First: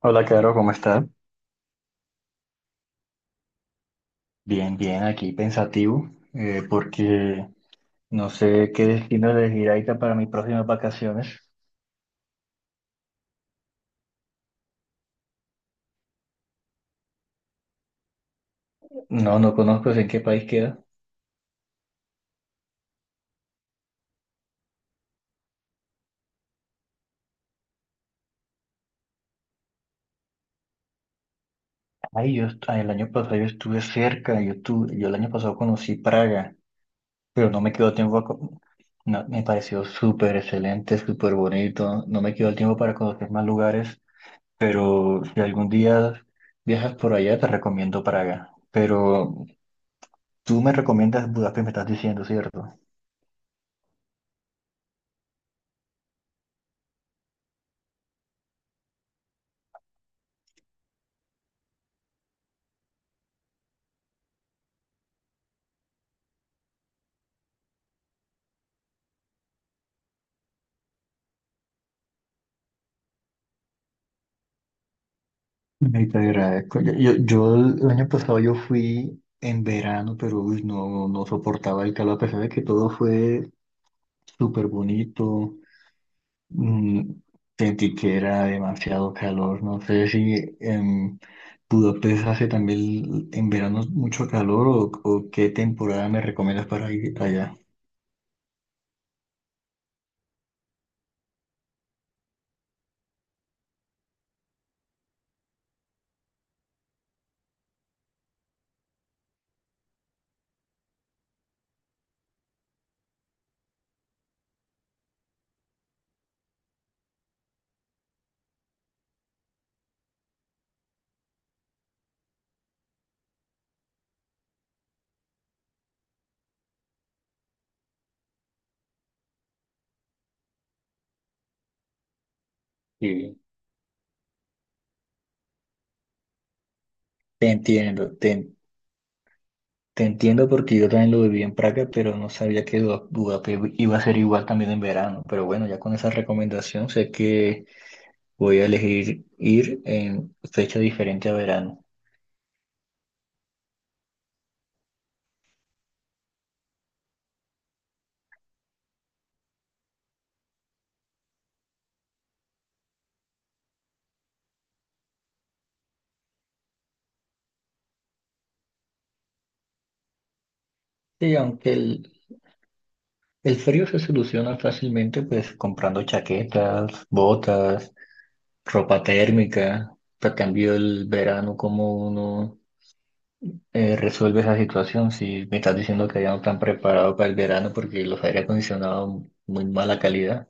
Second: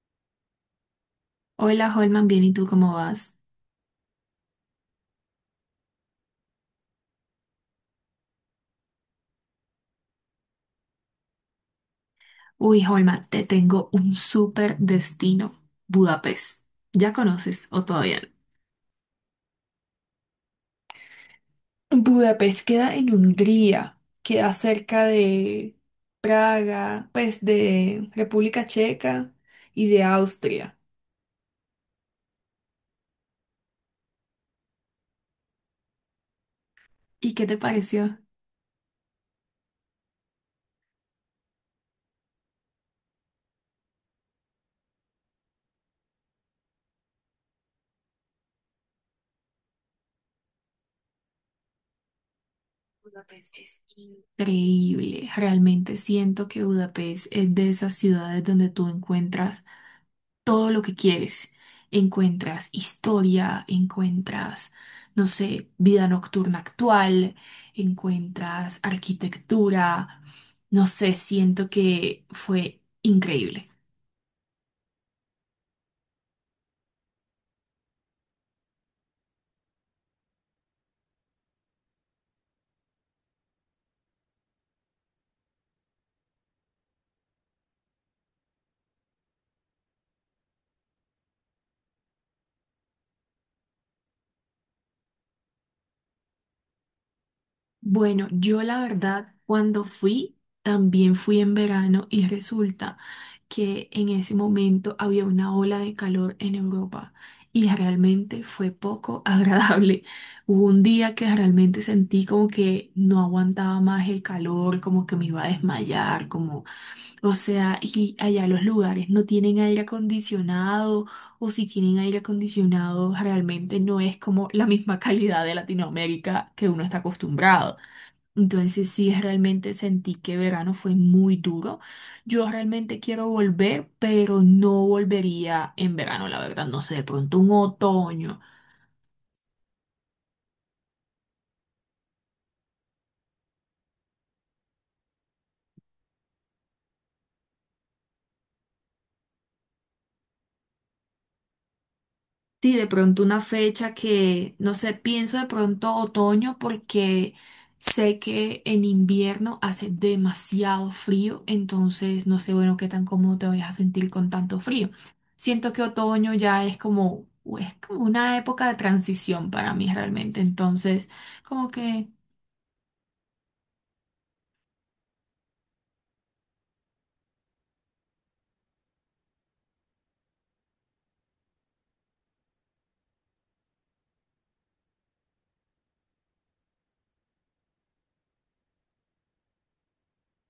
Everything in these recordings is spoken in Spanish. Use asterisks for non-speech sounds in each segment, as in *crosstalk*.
Hola, Caro, ¿cómo estás? Hola Holman, bien, ¿y tú cómo vas? Bien, bien, aquí pensativo, porque no sé qué destino elegir ahorita para mis próximas vacaciones. Uy, Holman, te tengo un súper destino, Budapest. ¿Ya conoces o todavía No, no conozco en qué país queda. no? Budapest queda en Hungría, queda cerca de Praga, pues de República Checa y de Austria. Ay, el año pasado yo estuve cerca, yo el año pasado conocí Praga, ¿Y qué pero te no me quedó tiempo pareció? a co- no, me pareció súper excelente, súper bonito, no me quedó el tiempo para conocer más lugares, pero si algún día viajas por allá, te recomiendo Praga. Pero tú me recomiendas Budapest, me estás diciendo, ¿cierto? Budapest es increíble. Realmente siento que Budapest es de esas ciudades donde tú encuentras todo lo que quieres. Encuentras historia, encuentras, no sé, vida nocturna actual, encuentras arquitectura, no sé, siento que fue increíble. Ay, te agradezco. Yo el año pasado yo fui en verano, pero uy, no, no soportaba el calor, a pesar de que todo fue súper bonito. mm, Sentí que era demasiado calor. No sé si en Budapest hace también en verano mucho calor o qué temporada me recomiendas para ir allá. Bueno, yo la verdad, cuando fui, también fui en verano y resulta que en ese momento había una ola de calor en Europa y realmente fue poco *laughs* agradable. Hubo un día que realmente sentí como que no aguantaba más el calor, como que me iba a desmayar, como, o sea, y allá los lugares no tienen aire acondicionado o si tienen aire acondicionado realmente no es como la misma *laughs* calidad de Latinoamérica que uno está acostumbrado. Entonces sí, realmente sentí que verano fue muy duro. Yo realmente quiero Sí, volver, pero no volvería en verano, la verdad. No sé, de pronto un te entiendo, te otoño. Te entiendo porque yo también lo viví en Praga, pero no sabía que Budapest iba a ser igual también en verano. Pero bueno, ya con esa recomendación sé que voy a elegir ir en fecha diferente a verano. Sí, de pronto una fecha que, no sé, pienso de pronto otoño porque sé que en invierno hace demasiado frío, entonces no sé, bueno, qué tan cómodo te vayas a sentir con tanto frío. Siento que otoño ya es como una época de transición para mí realmente, entonces Sí, como que el frío se soluciona fácilmente, pues comprando chaquetas, botas, ropa térmica. Te cambio el verano, como uno resuelve esa situación. Si me estás diciendo que ya no están preparados para el verano porque los aire acondicionados muy mala calidad.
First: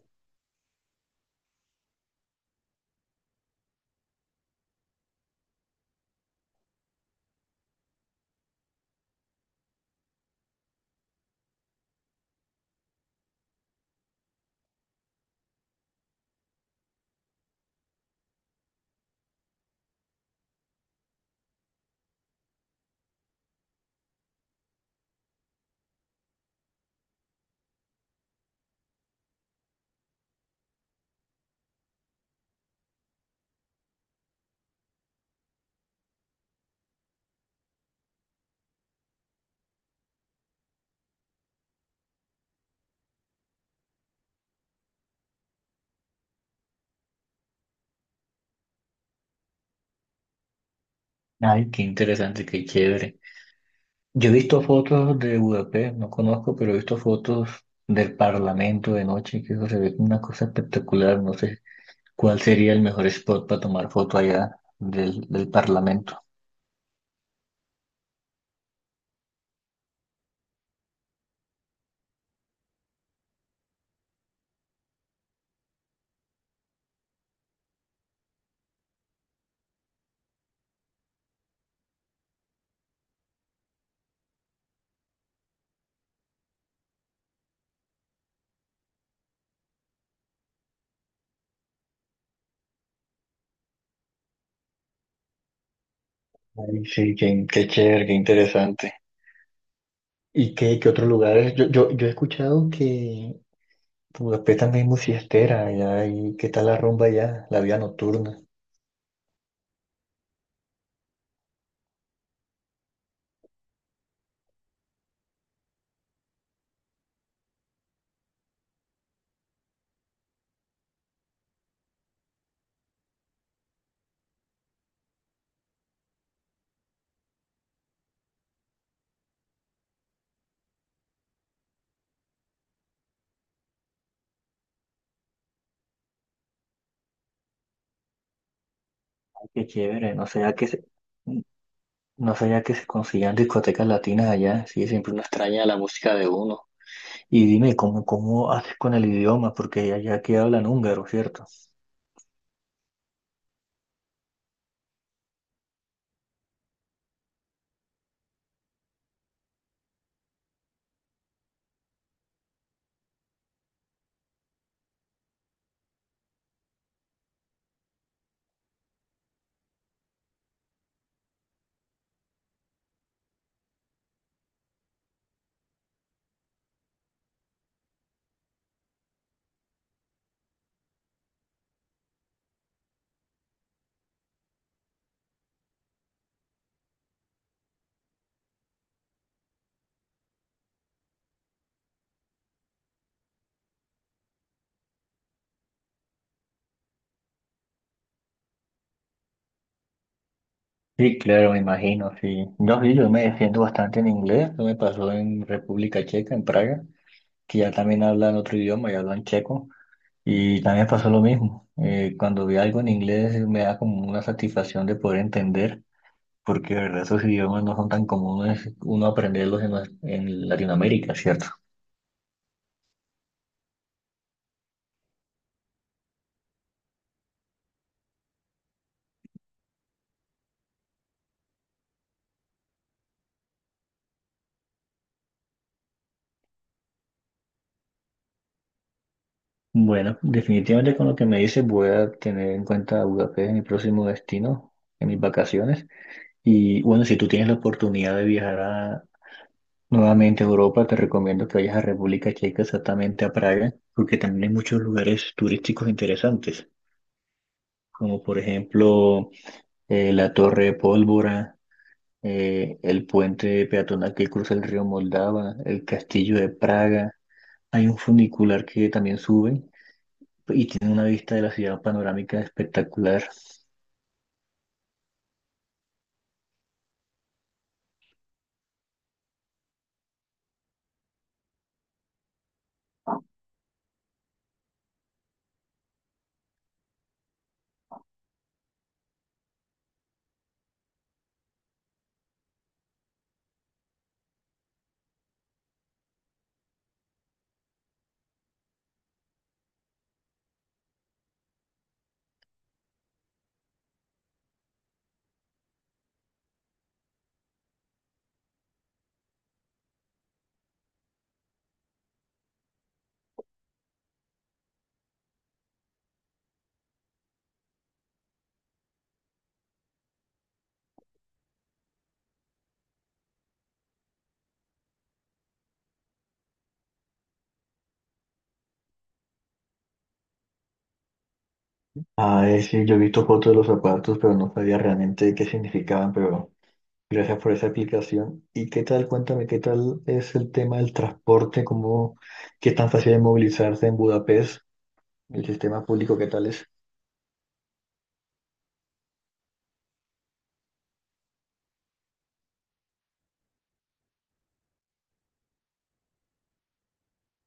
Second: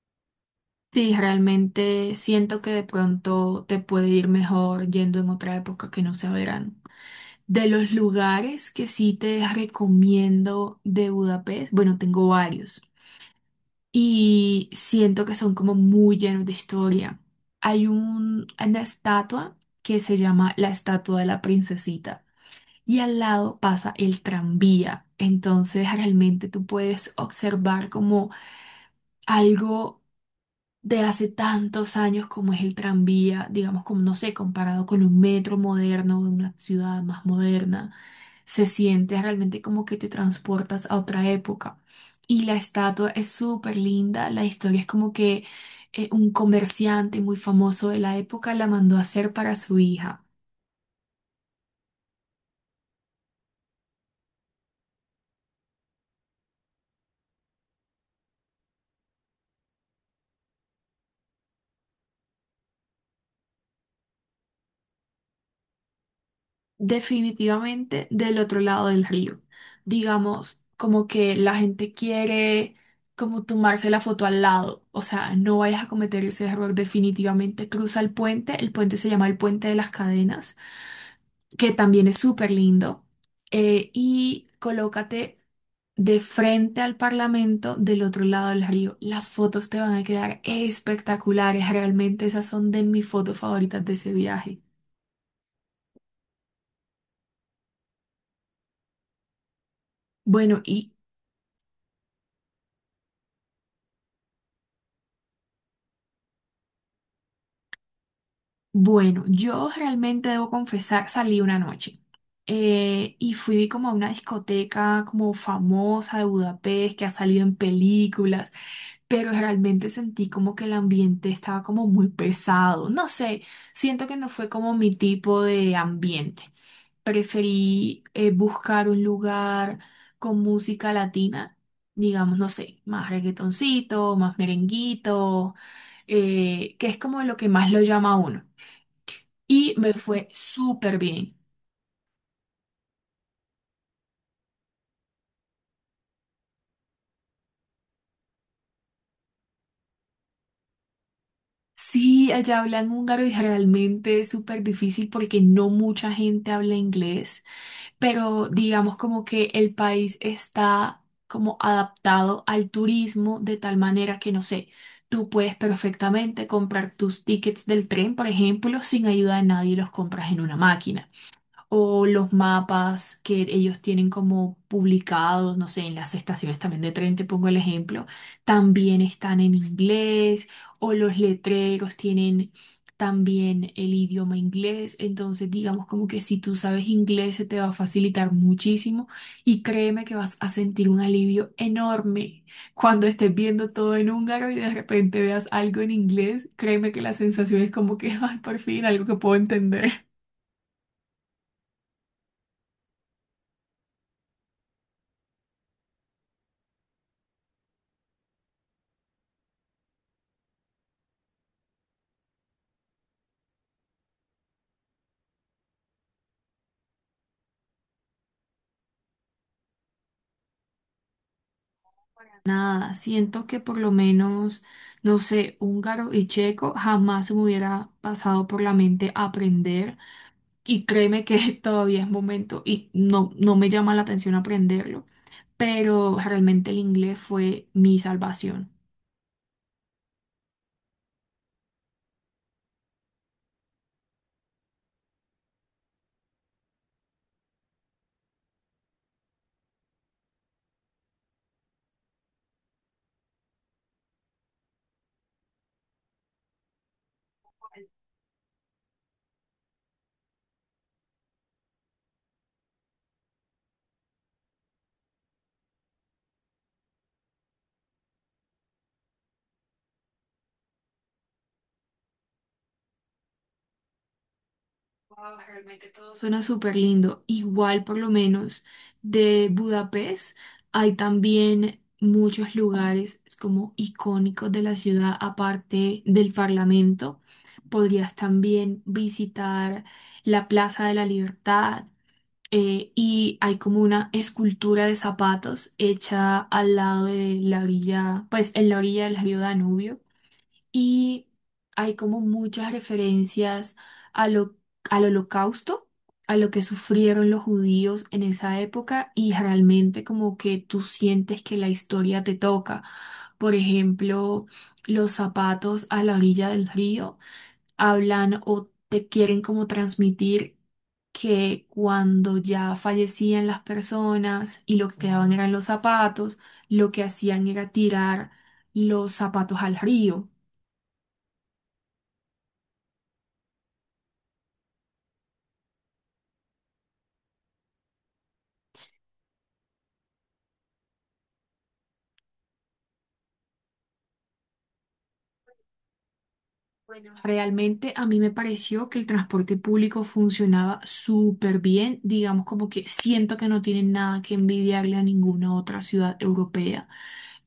sí, realmente siento que de pronto te puede ir mejor yendo en otra época que no sea verano. De los lugares que sí te recomiendo de Budapest, bueno, tengo varios y siento que son como muy llenos de historia. Hay un, una estatua que se llama la estatua de la princesita y al lado pasa el tranvía. Entonces realmente tú puedes observar como algo de hace tantos años como es el tranvía, digamos, como no sé, comparado con un metro moderno de una ciudad más moderna, se siente realmente como que te transportas a otra época. Y la estatua es súper linda, la historia es como que un comerciante muy famoso de la época la mandó a hacer para su hija. Ay, qué interesante, qué chévere. Yo he visto fotos de Budapest, no conozco, pero he visto fotos del Parlamento de noche, que eso se ve como una cosa espectacular. No sé cuál sería el mejor spot para tomar foto allá del Parlamento. Definitivamente del otro lado del río. Digamos, como que la gente quiere como tomarse la foto al lado. O sea, no vayas a cometer ese error. Definitivamente cruza el puente. El puente se llama el Puente de las Cadenas, que también es súper lindo. Y colócate de frente al Parlamento del otro lado del río. Las fotos te van a quedar espectaculares. Realmente esas son de mis fotos favoritas de ese viaje. Ay, sí, qué chévere, qué interesante. ¿Y Bueno, qué y otros lugares? Yo he escuchado que Budapest también es muy fiestera, allá, y qué tal la rumba allá, la vida nocturna. bueno, yo realmente debo confesar, salí una noche y fui como a una discoteca como famosa de Budapest que ha salido en películas, pero realmente sentí como que el ambiente estaba como muy pesado. No sé, siento que no fue como mi tipo de ambiente. Preferí buscar un lugar con música latina, digamos, no sé, más reggaetoncito, más merenguito, que es como lo que más lo llama a uno Qué y me chévere, no fue sé a qué se- súper bien. No sabía que se conseguían discotecas latinas allá. Sí, siempre uno extraña la música de uno. Y dime, cómo haces con el idioma? Porque allá que hablan húngaro, ¿cierto? Sí, allá hablan húngaro y realmente es súper difícil porque no mucha gente habla inglés, pero digamos como que el país está como adaptado al turismo de tal manera que no sé, tú puedes perfectamente comprar tus tickets del tren, por ejemplo, sin ayuda de nadie, los compras en una máquina. O los mapas que ellos tienen como publicados, no sé, en las estaciones también de tren, te pongo el ejemplo, también están en inglés, o los letreros tienen también el idioma inglés, entonces digamos como que si tú sabes inglés se te va a facilitar muchísimo y créeme que vas a sentir un alivio enorme. Cuando estés viendo todo en húngaro y de repente veas algo en inglés, créeme que la sensación es como que, *laughs* ay, por fin, algo que puedo entender. Sí, claro, me imagino, sí. No, sí, yo me defiendo bastante en inglés. Eso me pasó en República Checa, en Praga, que ya también hablan otro idioma, ya hablan checo. Y también pasó lo mismo. Cuando vi algo en inglés me da como una satisfacción de poder entender, porque de verdad esos idiomas no son tan comunes uno aprenderlos en Latinoamérica, ¿cierto? Nada, siento que por lo menos, no sé, húngaro y checo jamás se me hubiera pasado por la mente aprender y créeme que *laughs* todavía es momento y no, no me llama la atención aprenderlo, pero realmente el inglés fue mi salvación. Bueno, definitivamente con lo que me dices voy a tener en cuenta Budapest en mi próximo destino, en mis vacaciones. Y bueno, si tú tienes la oportunidad de nuevamente a Europa, te recomiendo que vayas a República Checa, exactamente a Praga, porque también hay muchos lugares turísticos interesantes, como por ejemplo la Torre de Pólvora, el puente peatonal que cruza el río Moldava, el Castillo de Praga. Hay un funicular que también sube y tiene una vista de la ciudad panorámica espectacular. Wow, realmente todo suena súper lindo. Igual, por lo menos, de Budapest hay también muchos lugares como icónicos de la ciudad, aparte del Parlamento. Podrías también visitar la Plaza de la Libertad y hay como una escultura de zapatos hecha al lado de la orilla, pues en la orilla del río Danubio y hay como muchas referencias a lo- al holocausto, a lo que sufrieron los judíos en esa época y realmente como que tú sientes que la historia te toca. Por ejemplo, los zapatos a la orilla del río hablan o te quieren como transmitir que cuando ya fallecían las personas y lo que quedaban eran los zapatos, lo que hacían era tirar los zapatos al río. Ah, sí, yo he visto fotos de los zapatos, pero no sabía realmente qué significaban, pero gracias por esa aplicación. ¿Y qué tal? Cuéntame, ¿qué tal es el tema del transporte? ¿Cómo, qué tan fácil es movilizarse en Budapest? ¿El sistema público qué tal es? Bueno, realmente a mí me pareció que el transporte público funcionaba súper bien, digamos como que siento que no tienen nada que envidiarle a ninguna otra ciudad europea.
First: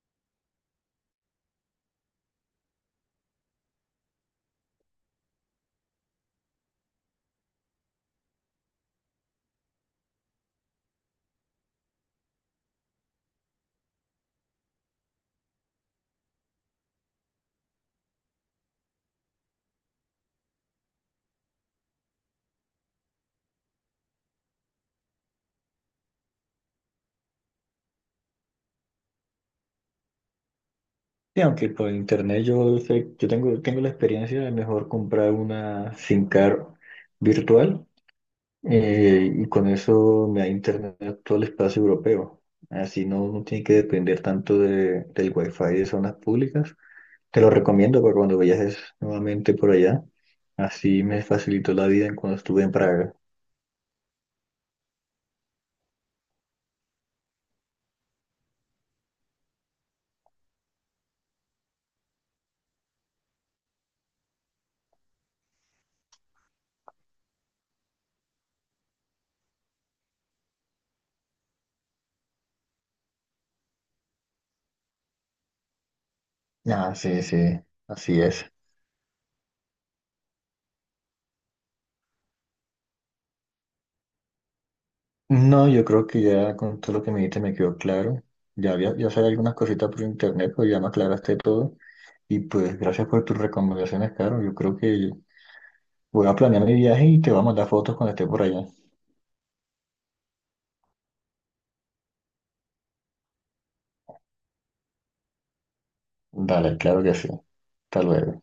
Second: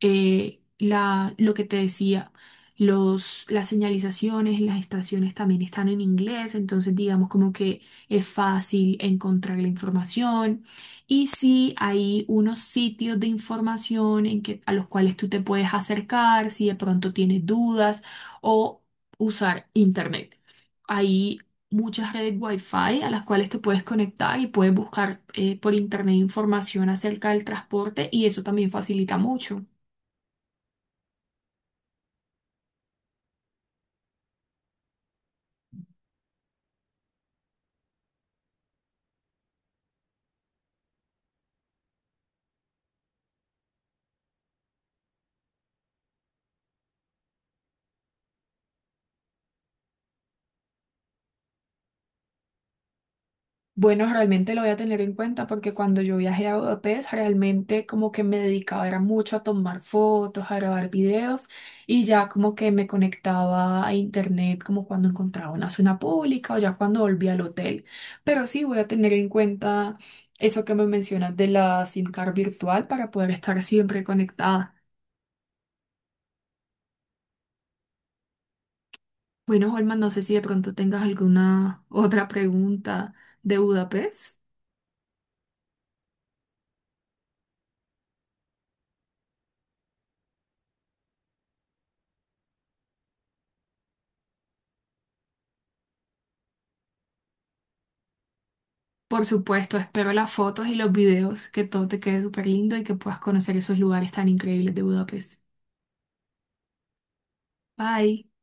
Lo que te decía, las señalizaciones, las estaciones también están en inglés, entonces digamos como que es fácil encontrar la información. Y sí, hay unos sitios de información en que, a los cuales tú te puedes acercar si de pronto tienes dudas o usar internet. Hay muchas redes Wi-Fi a las cuales te puedes conectar y puedes buscar por internet información acerca del transporte y eso también facilita mucho. Sí, aunque por internet yo sé, tengo la experiencia de mejor comprar una SIM card virtual. Y con eso me da internet a todo el espacio europeo. Así no tiene que depender tanto del wifi de zonas públicas. Te lo recomiendo para cuando viajes nuevamente por allá. Así me facilitó la vida en cuando estuve en Praga. Bueno, realmente lo voy a tener en cuenta porque cuando yo viajé a Budapest, realmente como que me dedicaba era mucho a tomar fotos, a grabar videos y ya como que me conectaba a internet como cuando encontraba una zona pública o ya cuando volví al hotel. Pero sí voy a tener en cuenta eso que me mencionas de la SIM card virtual para poder estar siempre conectada. Ah, sí, sí, así es. Bueno, Holman, no sé si de pronto tengas alguna otra pregunta de Budapest. No, yo creo que ya con todo lo que me dijiste me quedó claro. Ya sabía algunas cositas por internet, pero ya me aclaraste todo. Y pues gracias por tus recomendaciones, Caro. Yo creo que voy a planear mi viaje y te voy a mandar fotos cuando esté por allá. Por supuesto, espero las fotos y los videos, que todo te quede súper lindo y que puedas conocer esos lugares tan increíbles de Budapest. Dale, claro que sí. Hasta Bye. luego.